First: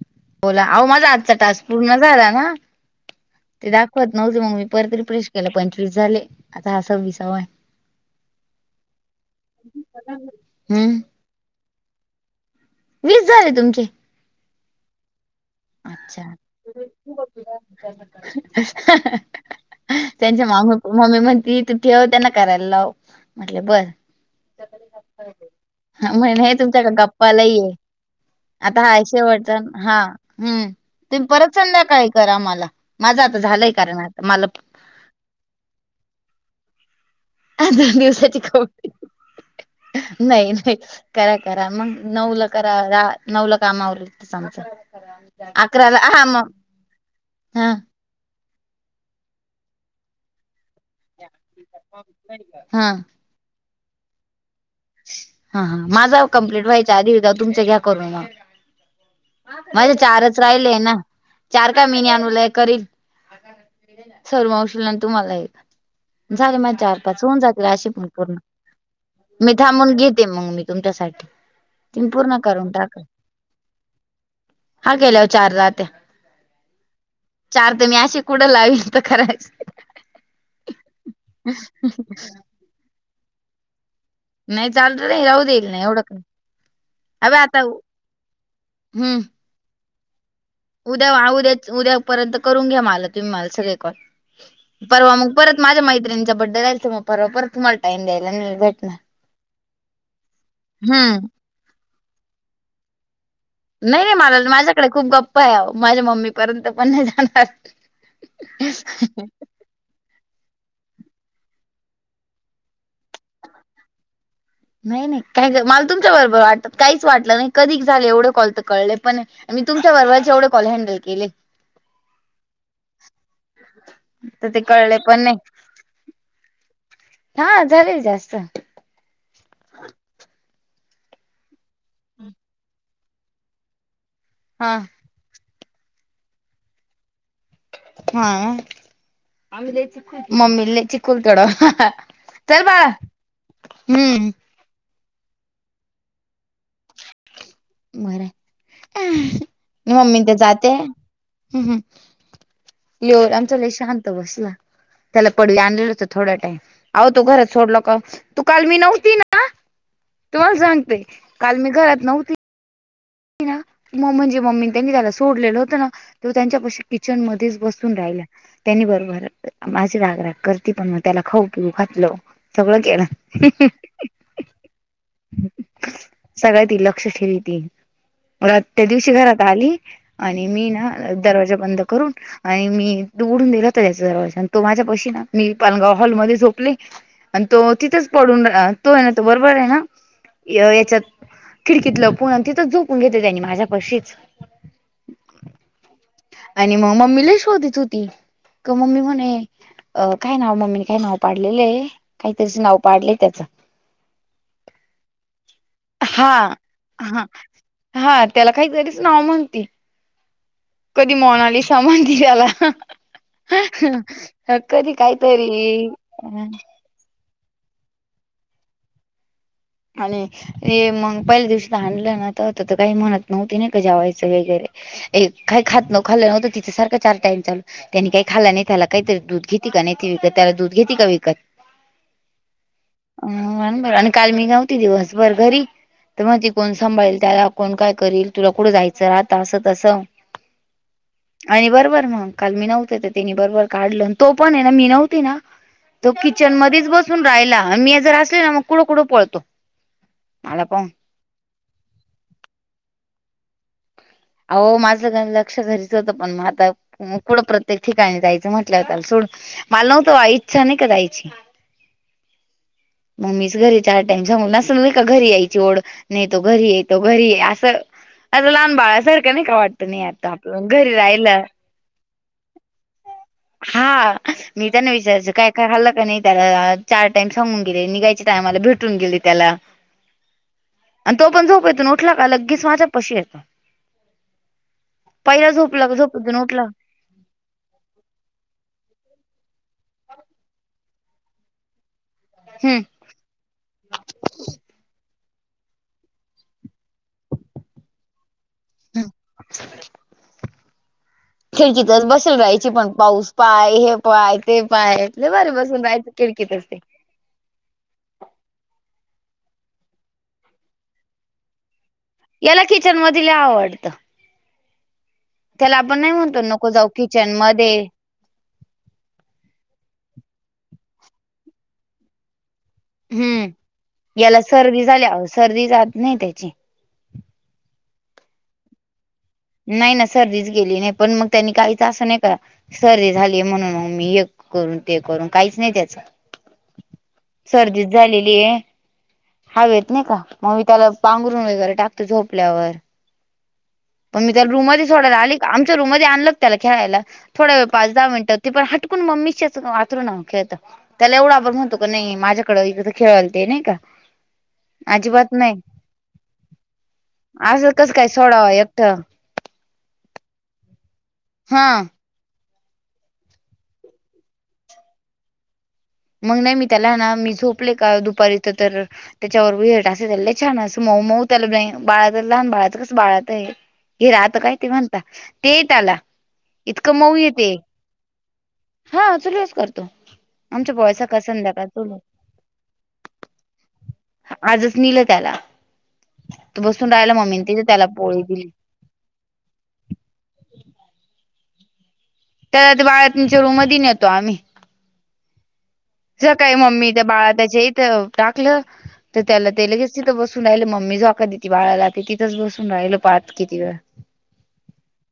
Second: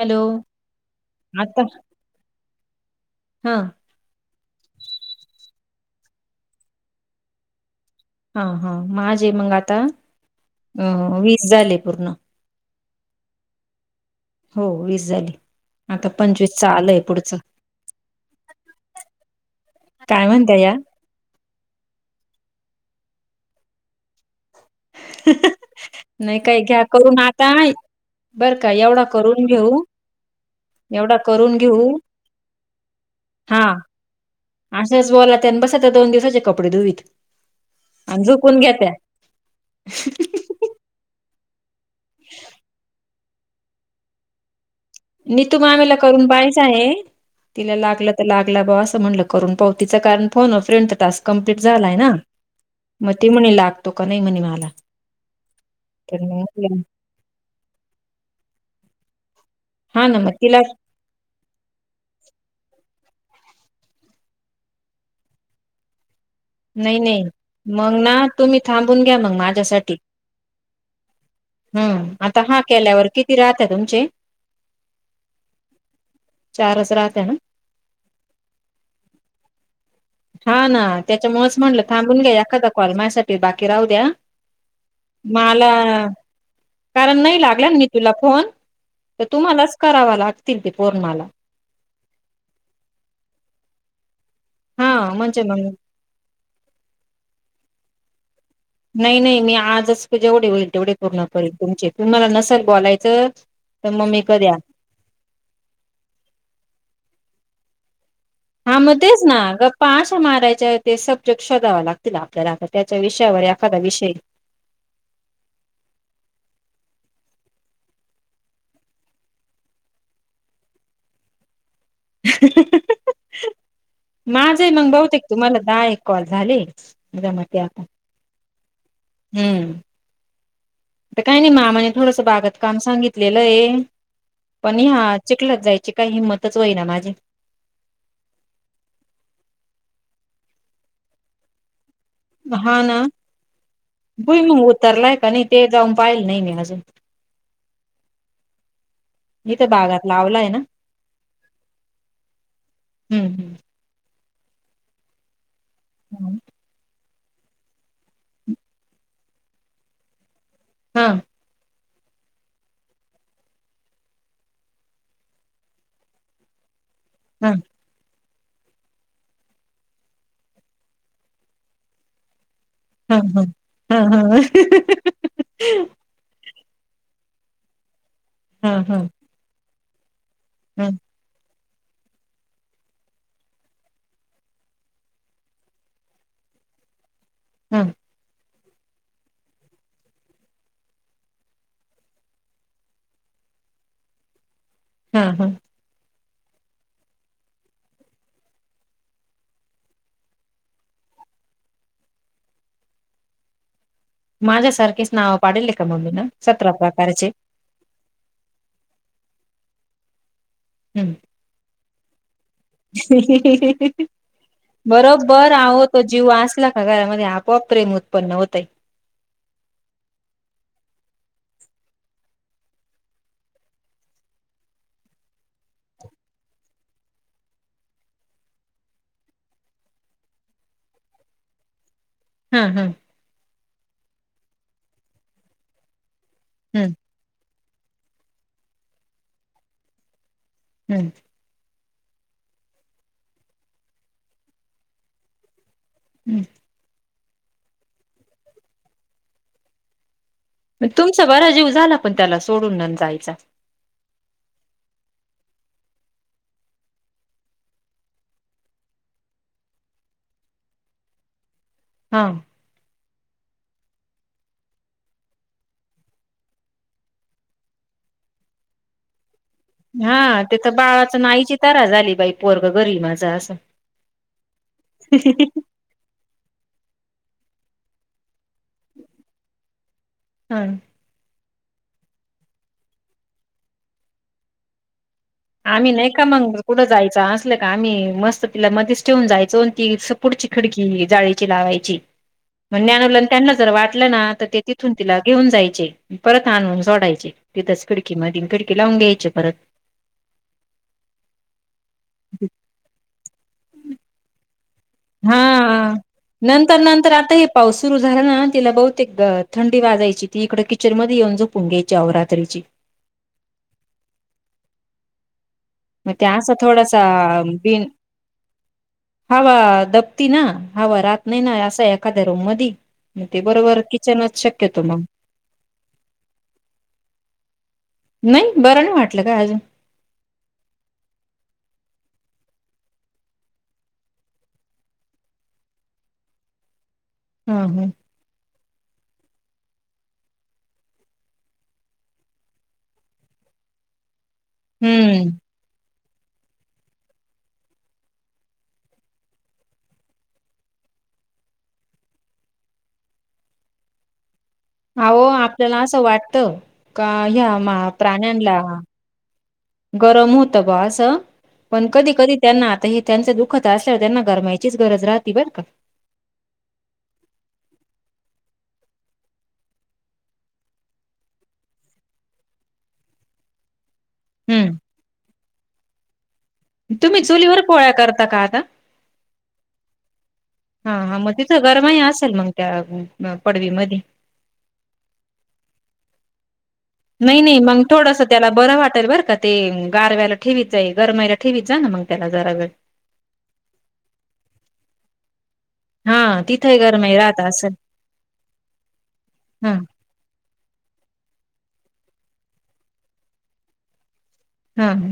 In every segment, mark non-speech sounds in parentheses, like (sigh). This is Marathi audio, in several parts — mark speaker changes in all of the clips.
Speaker 1: हॅलो
Speaker 2: बोला आओ माझा आजचा
Speaker 1: आता
Speaker 2: टास्क पूर्ण झाला ना
Speaker 1: हा
Speaker 2: तेजं आज होत नव्हती मग मी परत रीफ्रेश केले पंचवीस झाले आता हा सव्वीसावा आहे
Speaker 1: हा हा माझे मग आता
Speaker 2: हम्म
Speaker 1: अ वीस झाले पूर्ण
Speaker 2: वीस झाले तुमचे
Speaker 1: हो वीस झाले आता पंचवीसच
Speaker 2: अच्छा
Speaker 1: आलंय पुढचं
Speaker 2: हं हा हा
Speaker 1: काय म्हणता या
Speaker 2: मम्मी म्हणती तुथे येऊन त्यांना करायला लाव म्हटलं बर हा
Speaker 1: नाही
Speaker 2: म्हणं हे
Speaker 1: काय घ्या
Speaker 2: तुमच्याकडे
Speaker 1: करून
Speaker 2: गप्पाला
Speaker 1: आता
Speaker 2: येऊ
Speaker 1: बर का
Speaker 2: आता हा
Speaker 1: एवढा करून
Speaker 2: शेवटचा अन
Speaker 1: घेऊ
Speaker 2: हा हम
Speaker 1: एवढा
Speaker 2: तुम्ही परत
Speaker 1: करून घेऊ
Speaker 2: संधाकाळी करा मला माझं आता झालंय कारण आता मला
Speaker 1: अशेच बोलते आणि बसते दोन दिवसाचे कपडे धुवीत
Speaker 2: अहं दोन
Speaker 1: आणि
Speaker 2: दिवसाची
Speaker 1: झोपून घ्या त्या
Speaker 2: खपडे नाही नाही करा करा मग नऊला करा रा नऊला कामं आवरलं की सांगचा
Speaker 1: नितू मामीला करून पायचं आहे
Speaker 2: हा
Speaker 1: तिला लागला त र लागला बुवा असं म्हणलं करून पाहू तिचं कारण फोन अ फ्रेंडचा टास्क कंप्लीट झालाय ना
Speaker 2: हा
Speaker 1: मग ते म्हणे लागतो का नाही म्हणे मला
Speaker 2: हा हा माझा
Speaker 1: तर
Speaker 2: आओ कंप्लीट
Speaker 1: मग
Speaker 2: व्हायच्या आधी एकदा तुमचं घ्या करूनू मग माझे
Speaker 1: हा ना मग
Speaker 2: चारच
Speaker 1: तिला
Speaker 2: राहिलेय ना चार का मीनी आणूला एक करीन सरू मावशील आणि तुम्हाला एक झाले माझ
Speaker 1: नाही
Speaker 2: चार-पाच,
Speaker 1: नाही
Speaker 2: होऊन जातील अशी
Speaker 1: मग
Speaker 2: पण
Speaker 1: ना
Speaker 2: पूर्ण,
Speaker 1: तुम्ही थांबून घ्या मग
Speaker 2: मी थांबून
Speaker 1: माझ्यासाठी
Speaker 2: घेते मग मी तुमच्यासाठी तुम्ही पूर्ण करून टाका.
Speaker 1: तथिरात तुमचे
Speaker 2: हा, केल्यावर चार रात्या
Speaker 1: चारच राहत्या ना
Speaker 2: चार ते मी अशी कुडं लावल त (unintelligible)
Speaker 1: हा ना, त्याच्यामुळेच म्हटलं थांबून घ्या, एखादा कॉल माझ्यासाठी बाकी राहू द्या.
Speaker 2: नाही चाल (unintelligible) नाही राऊ देईल
Speaker 1: मला
Speaker 2: नाही एवढं काय?
Speaker 1: कारण
Speaker 2: अबे
Speaker 1: नई
Speaker 2: आता
Speaker 1: लागला न् मी तुला फोन,
Speaker 2: हम्म
Speaker 1: त तुम्हालाच करावा लागत
Speaker 2: उद्या, आ उद्याच उद्या पर्यंत करून घ्या, मला तुम्ही मला सगळे काॅल.
Speaker 1: हा
Speaker 2: परवा मग
Speaker 1: म्हणजे
Speaker 2: परत माझ्या मैत्रिंचा बड्डे राहिल, त म परवा परत तुम्हाला टाइम द्यायला नई भेट
Speaker 1: नई नई, मी आजच जेवढे होईल तेवढे
Speaker 2: हम्म
Speaker 1: पूर्ण करील तुमचे, तुमाला नसेल बोलायचं तर
Speaker 2: नई
Speaker 1: मग
Speaker 2: नई,
Speaker 1: मी
Speaker 2: मला
Speaker 1: कधी
Speaker 2: न् माझ्याकडे खूप गप्पाय ओवो, माझ्या मम्मी पर्यंत पण नई जाणार.
Speaker 1: हां, म तेच ना, गप् पश्व मारायच्या ते सब्जेक्ट शोधाव लागतील आपल्याला, आता त्याच्या विषयावर एखादा विषय
Speaker 2: नई नई, काय ग् माल तुमच्या बरोबर वाटत काहीच वाटलं नाई, कधीक झाले एवढे कॉल तर कळले पणे नाही. मी तुमच्या बरबर एवढे कॉल हॅंडल केले. तर ते
Speaker 1: माझे मंग
Speaker 2: कळले पण
Speaker 1: बहुतेक
Speaker 2: नाही.
Speaker 1: तुम्हाला दहा एक कॉल झाले? जमते
Speaker 2: हा,
Speaker 1: आता
Speaker 2: झालेय जास्त
Speaker 1: हम्म! त काय नई मामाने थोडंस बागत काम सांगितलेलंये पण
Speaker 2: हा
Speaker 1: हे आ, चिकलात जायची काई हिंम्मतच होई ना माझी.
Speaker 2: हा, आमी लय (unintelligible) मम्मी लय चिकुल तोड चल
Speaker 1: हा
Speaker 2: बाळा, हम्म!
Speaker 1: तरलाय का, नई ते जाऊन पायेल नई मी अजून.
Speaker 2: बरय,
Speaker 1: मी तर बागात
Speaker 2: मम्मीन ते
Speaker 1: लावलाय ना
Speaker 2: जाते यो
Speaker 1: हम्म
Speaker 2: आमचा लय शांत बसला, त्याला पडवी आणलेलं होतं थोडा
Speaker 1: हम्म
Speaker 2: टाइम आवो तो घरात सोडलं का, तू काल मी नव्हती ना तुम्हाल सांगते,
Speaker 1: हा
Speaker 2: काल मी घरात नव्हती ना, म म्हणजे मम्मीन त्यांनी त्याला सोडलेलं, त्यानं तो त्यांच्या पाशी किचन
Speaker 1: हा
Speaker 2: मधेच बस -उन राहिला, त्यांनी बरोबर म अशी राग-राग करती, पण म त्याला खाऊ पिऊ घातलं. सगळं केलं.
Speaker 1: हा हा हा हा हा
Speaker 2: सगळं ती लक्ष ठेवीती. रात त्या
Speaker 1: हा
Speaker 2: दिवशी घरात आली, आणि मी ना
Speaker 1: हा
Speaker 2: अ दरवाजा बंद करून आणि मी दुवडून दिला त्याचा् दरवाजा, आन् तो माझ्या पशी ना, मी पलंगाव हॉलमध्ये झोपले. अन् तो तिथंच पडून रा तो ए ना त, बरोबरे ये ना, अ याच्यात खिडकीत लपुन् अन् तिथंच जोप उन घेतलं त्यानी माझ्या पशीच
Speaker 1: हा हा.
Speaker 2: आणि म मम्मी लय शोधीत होती, क मम्मी म्हणे अ काय नाव, मम्मीने काय नाव पाडलेलये, काईतरीच नाव पाडलय त्याचं.
Speaker 1: माझ्यासारकेच नावं पाडेले का मम्मी न,
Speaker 2: हा
Speaker 1: सतरा
Speaker 2: हा
Speaker 1: प्रकारचे?
Speaker 2: हा, त्याला काई तरीच नाव म्हणती, कधी
Speaker 1: हम्म
Speaker 2: मोनालीसा म्हनती त्याला
Speaker 1: (inaudible)
Speaker 2: कधी
Speaker 1: बरोबर
Speaker 2: काहीतरी
Speaker 1: आवो तो, जीव आसला घरामध्ये आपोआप प्रेम उत्पन्न होतय.
Speaker 2: आणि हे मंग पयल्या दिवशी त आणलंय ना, तवात त काय म्हणत नव्हती नई का जेवायचं वगैरे ए काई खात नव, खाल्ल नव्हत तिच सारख चार टाईम चालू. त्यानी काही खाल्ल नाई. त्याला काईतरी दूध घेती का नाई ती विकत. त्याला दूध घेती का विकत.
Speaker 1: हम्म हम्म
Speaker 2: अ अन बर, अन काल मी नव्हती दिवस भर घरी. त म ती कोण
Speaker 1: हम्म
Speaker 2: सांभाळेल. त्याला कोण काय करील. तुला कुठ जायचय राहत अस तस.
Speaker 1: हम्म
Speaker 2: आणि बरोबर मंग. काल मी नव्हते त तिनी बरबर काढल. अन तो पण ए ना मी नव्हती ना तो
Speaker 1: हम्म.
Speaker 2: किचन मधीच बसून रायला. अन म्या जर असली ना मग कुड कुड पळतो. मला पाहून
Speaker 1: तुमचा बरा जीव झाला पण त्याला सोडून अन जायचा.
Speaker 2: अवो माझ गन लक्ष घरीच होत, पण म आता कुड प्रत्येक ठिकाणी जायच म्हटल्याव त्याल सोड, माल नव्हत वा इच्छा नई का जायची. (inaudible)
Speaker 1: हा
Speaker 2: मम्मीच घरी चार टाईम सांगुन, अस न‌ई का घरी यायची ओढ. नाही तो घरी आहे. तो घरी आहे. अस, अस लहान बाळा सारख नाही का वाटत. नाही
Speaker 1: हा
Speaker 2: आता
Speaker 1: तेत
Speaker 2: आपलं घरी
Speaker 1: बाळाच न
Speaker 2: राहिलं
Speaker 1: आईची तरा झाली बाई, पोरग घरी माझ अस.
Speaker 2: हा मी त्यांना विचारयच, काय काय हल्ल का नाही त्याला चार टाइम सांगून गेले. निघायच्या टायमाला भेटून गेले त्याला.
Speaker 1: हम्म
Speaker 2: आणि तो पण झोपेतुन उठला का लगेच माझ्या पशी येतो. पहिला झोपला
Speaker 1: आम्ही नाही का
Speaker 2: झोपेतून
Speaker 1: मग,
Speaker 2: उठला
Speaker 1: कुठ जायच असल का आम्ही मस्त तिला मध्येच ठेवून जायचो. ती पुढची खडकी जाळीची लावायची. म
Speaker 2: हम्म
Speaker 1: ज्ञानुला त्यांना जर वाटल ना तर ते तिथून तिला घेऊन जायचे. परत आणुन सोडायचे. तिथच खिडकीमधी. अन खिडकी लावून घ्यायचे परत.
Speaker 2: खिळकीतच बसेल राहायची पण, पाऊस पाय हे पाय. ते पाय. लय
Speaker 1: हा
Speaker 2: भारी बसून रायच खिडकीतच ते.
Speaker 1: नंतर नंतर आता हे पाऊस सुरू झाला ना तिला बहुतेक थंडी वाजायची. ती इकड किचन मध्ये येऊन झोपून घ्यायची आव रात्री.
Speaker 2: याला किचन मधी ल‌ई आवडत. नाही
Speaker 1: मग त्या
Speaker 2: म्हणतो
Speaker 1: अस
Speaker 2: नको जाऊ
Speaker 1: थोडासा
Speaker 2: किचन मध्ये
Speaker 1: बिन हवा दपती ना. हवा रात नाही ना अस एखाद्या रूम मधी. ते
Speaker 2: हम्म
Speaker 1: बरोबर किचनच
Speaker 2: याला
Speaker 1: शक्यतो
Speaker 2: सर्दी
Speaker 1: मग
Speaker 2: झाल्या अहो सर्दी जात नाही त्याची.
Speaker 1: नाही, बर नाही वाटल काय अजून.
Speaker 2: नाही ना सर्दीच गेली नाही. पण मग त्यांनी काहीच अस नाही का सर्दी झाली म्हणून मग मी एक करून ते करून काहीच नाही त्याच.
Speaker 1: ह ह
Speaker 2: सर्दीच झालेली आहे. हवेत नाही का, मग मी त्याला पांघरण वगैरे टाकते झोपल्यावर. पण मी त्याला रूममध्ये सोडायला
Speaker 1: हम्म
Speaker 2: आली का आमच्या रूममध्ये आणलं त्याला खेळायला थोड्या वेळ पाच दहा मिनट ती पण हटकून मम्मीशीच वाचरू न खेळत. त्याला एवढ आपण म्हणतो का नाही माझ्याकडें इथ तर खेळाल ते नाही का.
Speaker 1: अहो
Speaker 2: अजिबात नाही
Speaker 1: आपल्याला अस वाटत का ह्या
Speaker 2: असं
Speaker 1: मा
Speaker 2: कसं काय सोडावा
Speaker 1: प्राण्यांला
Speaker 2: एकटं
Speaker 1: गरम होत बा अस.
Speaker 2: हा
Speaker 1: पण कधी कधी त्यांना आता हे त्यांच दुःखत असल्यावर त्यांना गरमायचीच गरज राहती बर का.
Speaker 2: मग नाही, मी त्याला ना मी झोपले का दुपारी इथ तर त्याच्यावरहेट असे त्या छान असं मऊ मऊ त्याला बाळाच लहान बाळाच कसं बाळात आहे. घ राहता काय ते
Speaker 1: हम्म
Speaker 2: म्हणता ते यट आला. इतकं मऊ
Speaker 1: तुम्ही
Speaker 2: येते
Speaker 1: चुलीवर पोळ्या करता का आता
Speaker 2: हा चलस करतो. आमच्या पोळ्या
Speaker 1: हा हा
Speaker 2: सकाळ
Speaker 1: मग तिथं
Speaker 2: संध्याकाळ चुल
Speaker 1: गरमाई असेल मग त्या पडवीमध्ये.
Speaker 2: आजच नलं त्याला. बसूनला.
Speaker 1: नाही नाही मग थोडंस त्याला बरं वाटाल बर का ते गारवा्यायला ठेवीचं गरमायला ठेवीचं आहे ना मग. त्याला जरा वेळ
Speaker 2: तर ते बाळतच्या रूम न येतो आम्ही.
Speaker 1: हा
Speaker 2: सकाळी
Speaker 1: तिथंही
Speaker 2: मम्मी त्या
Speaker 1: गरमाई
Speaker 2: बाळा
Speaker 1: राहत
Speaker 2: त्याच्या
Speaker 1: असेल
Speaker 2: इथं टाकलं तर त्याला ते
Speaker 1: हा
Speaker 2: लगेच. तिथं बसून राहिल म्मी जोका तती बाळाला तिथच बसून राहिललं पाहत किती वेळ.
Speaker 1: हा ह.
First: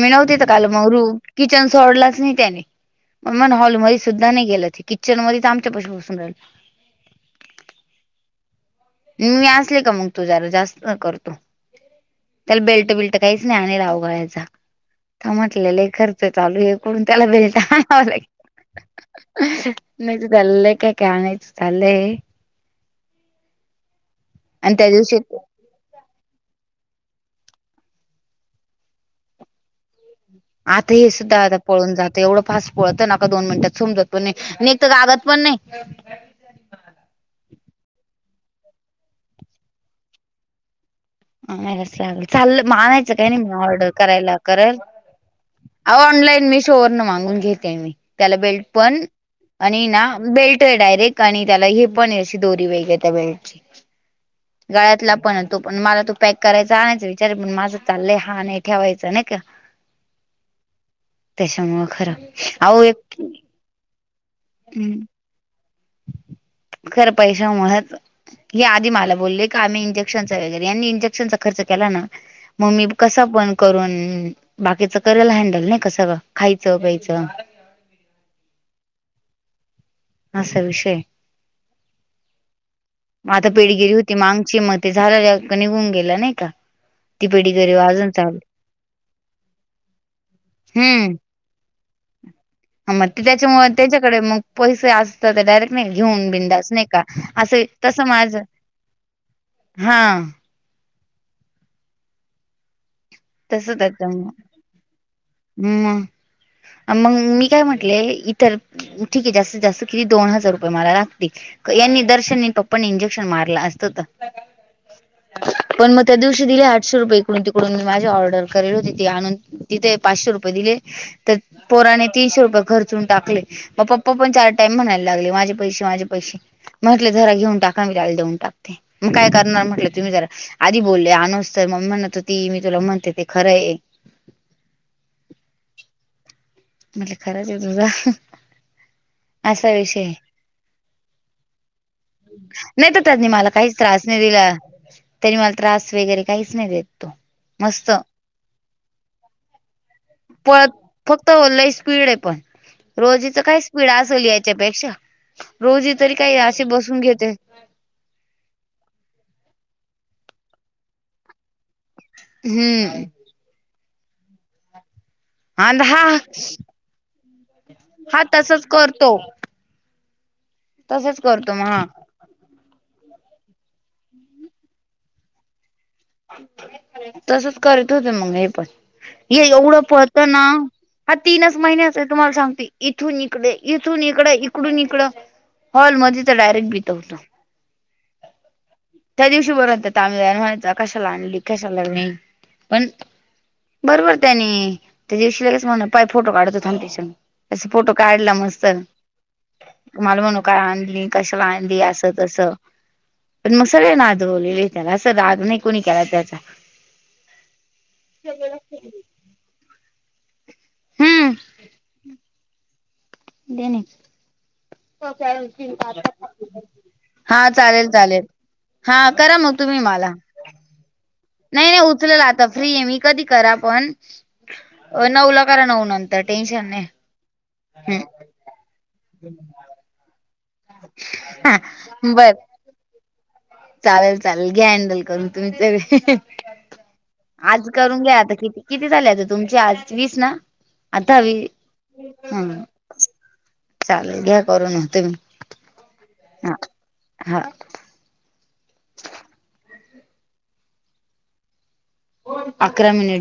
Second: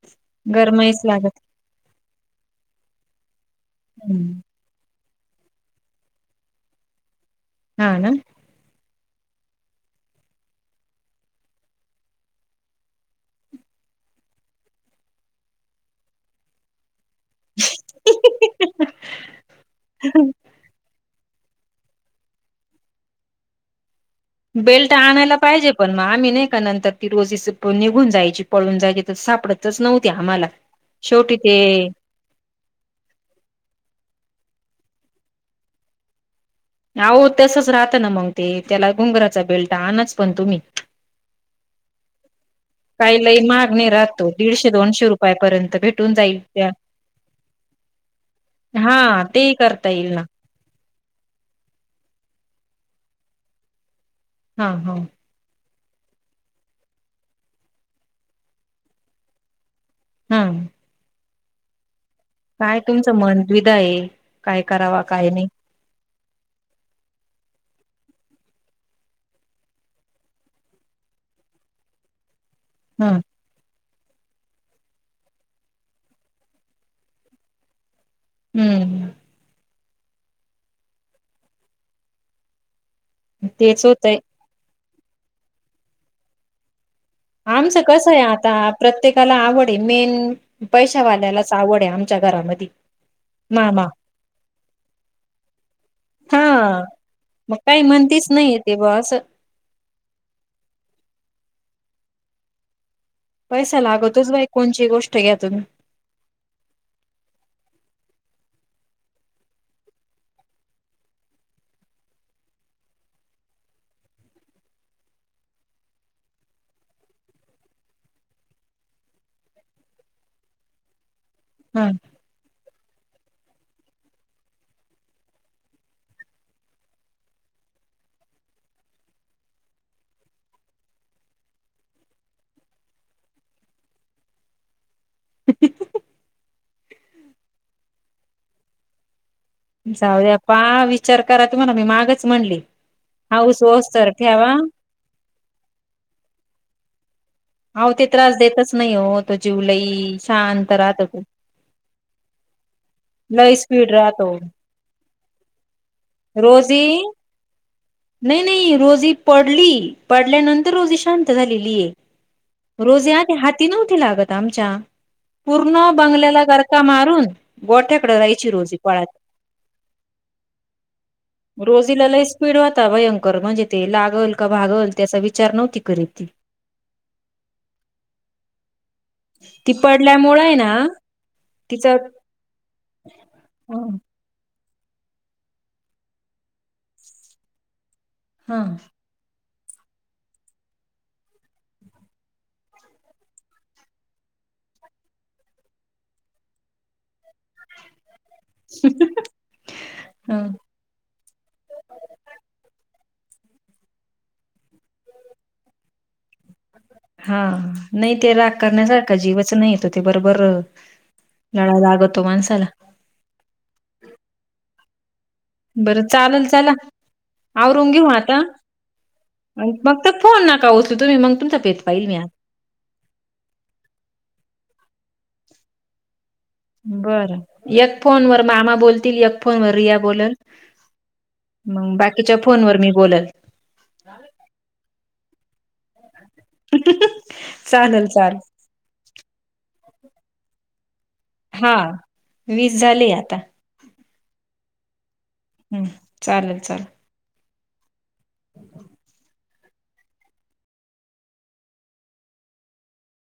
Speaker 2: मी नवती तर काल मरू
Speaker 1: गरमाईच लागत
Speaker 2: किती. सोडलाच नाही त्याने मग म हॉलमध्ये सुद्धा
Speaker 1: हम्म.
Speaker 2: नाही गेलं ति. किचन मध्ये आमच्याशी बसून राहील.
Speaker 1: हा.
Speaker 2: मी असले का मग तू जरा जास्त करतो. त्याला बेल्ट बिल्ट काहीच नाही आणिलावगा्याचा तर म्हटलेला खर्च चालू आहे. कोण त्याला भेलटा नाहीच झाल्ले काय का आणायच. आले. आणि त्या
Speaker 1: बेल्ट
Speaker 2: दिवशी
Speaker 1: आणायला पाहिजे. पण मग आम्ही नाही का नंतर ती रोजीच निघून जायची पळून जायची तर सापडत. च नव्ह्या आम्हाला.
Speaker 2: आता हे
Speaker 1: शेवटी
Speaker 2: सुद्धा
Speaker 1: ते
Speaker 2: आता पळून जात. एवढं फास पळत नाका दोन मिनिटात समजत पण नाही न तर गगत पण नाही.
Speaker 1: अह तसच राहत ना मग ते त्याला गुंगराचा बेल्ट आणच पण तुम्ही.
Speaker 2: हच लागल चालल मानायचं
Speaker 1: काही
Speaker 2: काय
Speaker 1: लई
Speaker 2: नाही म
Speaker 1: महाग
Speaker 2: ऑर्डर
Speaker 1: राहतो
Speaker 2: करायला कल.
Speaker 1: दीडशे दोनशे रुपयापर्यंत
Speaker 2: अ
Speaker 1: भेटून जाईल
Speaker 2: ऑनलाईन मी
Speaker 1: त्या
Speaker 2: शोअरन मागून घेते मी त्याला बेल्ट पण
Speaker 1: हा तेही
Speaker 2: आणि
Speaker 1: करता
Speaker 2: ना
Speaker 1: येईल
Speaker 2: बेल्ट आहे डायरेक्ट. आणि त्याला हे पणशी दोरी वेग त्या वेळेची
Speaker 1: हा हा
Speaker 2: गाळ्यातला पण. तो पण मला तू पॅक करायचा आणायच विचार पण माझं चाललंय हाान नाही ठेवायचं नाही का.
Speaker 1: हम.
Speaker 2: त्याच्यामुळं खरं.
Speaker 1: काय
Speaker 2: अहो
Speaker 1: तुमचं
Speaker 2: एक
Speaker 1: मनविधा आहे काय करावा काय नाही.
Speaker 2: खरं पैशा मुच. हे आधी मला बोललेय का आम्ही इंजेक्शनचा वगैरे यांनी इंजेक्शनचा खर्च केला ना. मम्मी
Speaker 1: ह
Speaker 2: कसं पण करून बाकीचं केयला हँडल नाही कसं खायचं प्यायचं.
Speaker 1: हम्म.
Speaker 2: असा विषय आता
Speaker 1: तेच
Speaker 2: पिढगिरी होती
Speaker 1: होतय
Speaker 2: मग. मती झालं निघून गेला नाही का. ती पेडगिरी
Speaker 1: आमचं कसं
Speaker 2: अजून
Speaker 1: आहे
Speaker 2: चालू
Speaker 1: आता प्रत्येकाला आवड आहे मेन
Speaker 2: हम्म
Speaker 1: पैशावाल्यालाच आवड आहे आम. च्यागरामध्ये.
Speaker 2: मग ते त्याच्यामुळे त्याच्याकडे मग पैसे असतात ते डायरेक्ट नाही घेऊन बिंंदास
Speaker 1: हा
Speaker 2: नाही का
Speaker 1: मग
Speaker 2: असे
Speaker 1: काही म्हणतीच नाही ते बो अस.
Speaker 2: हा. तस
Speaker 1: पैसा
Speaker 2: त्याच्यामुळ
Speaker 1: लागतोच बाई कोणची गोष्ट घ्या तुम्ही
Speaker 2: मग. मग मी काय म्हटले इतर ठीके जास्तीत, जास्त किती दोन हजार रुपये मला लागतील. यांनी दर्शननी पप्पानी इंजेक्शन मारलं असतं तर. पण मग त्या दिवशी दिले आठशेरुपये, इकडून -तिकडून मी माझ ऑर्डर करली होती ते आणून, तिथे पाचशे रुपये दिले. त्यात
Speaker 1: हा
Speaker 2: पोराने तीनशे रुपये खर्चून टाकले, मग पप्पा पण चार टाइम म्हणायला लागले, माझे पैसे, माझे पैसे. म्हटलं जरा घेऊन टाका, मी जाळी धुवून टाकते. मग काय करणार म्हटलं तुम्ही जरा, आधी बोलले आनोस तर, मग म्हणत होती मी तुला म्हण ते खरंय. म्हजे, खरच हे तुझ.
Speaker 1: जाऊ द्या पा, विचार करा ते म्हणा मी मागच म्हणली.
Speaker 2: नाही तर त्यांनी
Speaker 1: हाऊ सोस्त ठ्यावा.
Speaker 2: तरी मला त्रास वगैरे काहीच नाही देत तो. मस्त
Speaker 1: आव ते त्रास देतच नाही वो तो, जिवलई शानत राहततो.
Speaker 2: तो स्पीड आहे पण, रोजीच
Speaker 1: लई
Speaker 2: काय स्पीड असेल
Speaker 1: राहतो
Speaker 2: याच्यापेक्षा? रोजी तरी काय असे बसून
Speaker 1: रोजी
Speaker 2: घेते.
Speaker 1: नाही, नाही रोजी पडली, पडल्यानंतर रोजी शांत झालेलीय.
Speaker 2: हम्म
Speaker 1: रोजी आधी हाती नव्हती लागत आमच्या,
Speaker 2: आणि
Speaker 1: पूर्ण
Speaker 2: हा
Speaker 1: बंगल्याला घर का, मारून गोठ्याकडे
Speaker 2: हा
Speaker 1: राहायची
Speaker 2: तसच
Speaker 1: रोजी पळत.
Speaker 2: करतो तसच करतो मग हा
Speaker 1: रोजीला लई स्पीड वा भयंकर, म्हणजे ते लागल का भागल त्याचा विचार नव्हती करे ती.
Speaker 2: तसच करत होत मंग हे पण, हे
Speaker 1: ती
Speaker 2: एवढं पहत
Speaker 1: पडल्यामुळे
Speaker 2: ना.
Speaker 1: आहे
Speaker 2: हा तीनच महिन्या
Speaker 1: तिचा
Speaker 2: तुम्हाला सांगते, इथून इकडे, इथून इकडे इकडून, इकडं हॉलमध्ये तर डायरेक्ट बितवत.
Speaker 1: हा.
Speaker 2: त्या दिवशी वर म्हणत तांबव्या म्हणायच कशाला आणली कशाला नाही पण (unintelligible) अस फोटो काढला मस्त, तुम्हाला म्हणू काय आणली. कशाला आणली असं- तसं, पण मग सगळ नादवलेली त्याला अस राग नही कुणी केला त्याचा.
Speaker 1: हा, नाही ते रागण्यासारखा जीवच नाहीेतो, ते बरोबर.
Speaker 2: हम्म
Speaker 1: लळा लागतो माणसाला.
Speaker 2: त्याने.
Speaker 1: बरं चालेल चला,
Speaker 2: चालेल
Speaker 1: आवरून घेऊ
Speaker 2: चालेल
Speaker 1: आता.
Speaker 2: हा करा मग
Speaker 1: आणि
Speaker 2: तुम्ही
Speaker 1: फक्त
Speaker 2: मला
Speaker 1: फोन नका उचलु, तुम्ही मग तुमचा
Speaker 2: नाही नाही
Speaker 1: भेेत पा येल मी
Speaker 2: उचलेल
Speaker 1: आ.
Speaker 2: आता फ्री आहे मी कधी करा पण, नऊला करा, नऊ नंतर टेन्शन नाही.
Speaker 1: बरं, एक फोनवर मामा बोलतील, एक फोन व रिया बोलल. म, बाकीच्या फोन वर मी बोलल.
Speaker 2: चालल, चालल घ्या हँडल करून तुमच बी, आज करून
Speaker 1: चालेल
Speaker 2: घ्या आता
Speaker 1: चालेल
Speaker 2: कित किती झाल्या गं तुमच्या आज वीस ना? आतावी
Speaker 1: हा, वीस झाले आता.
Speaker 2: चालेल घ्या करून तुम्ही.
Speaker 1: हम्म,
Speaker 2: हा
Speaker 1: चालल चालल.
Speaker 2: हा. (unintelligible) अकरा मिनिट.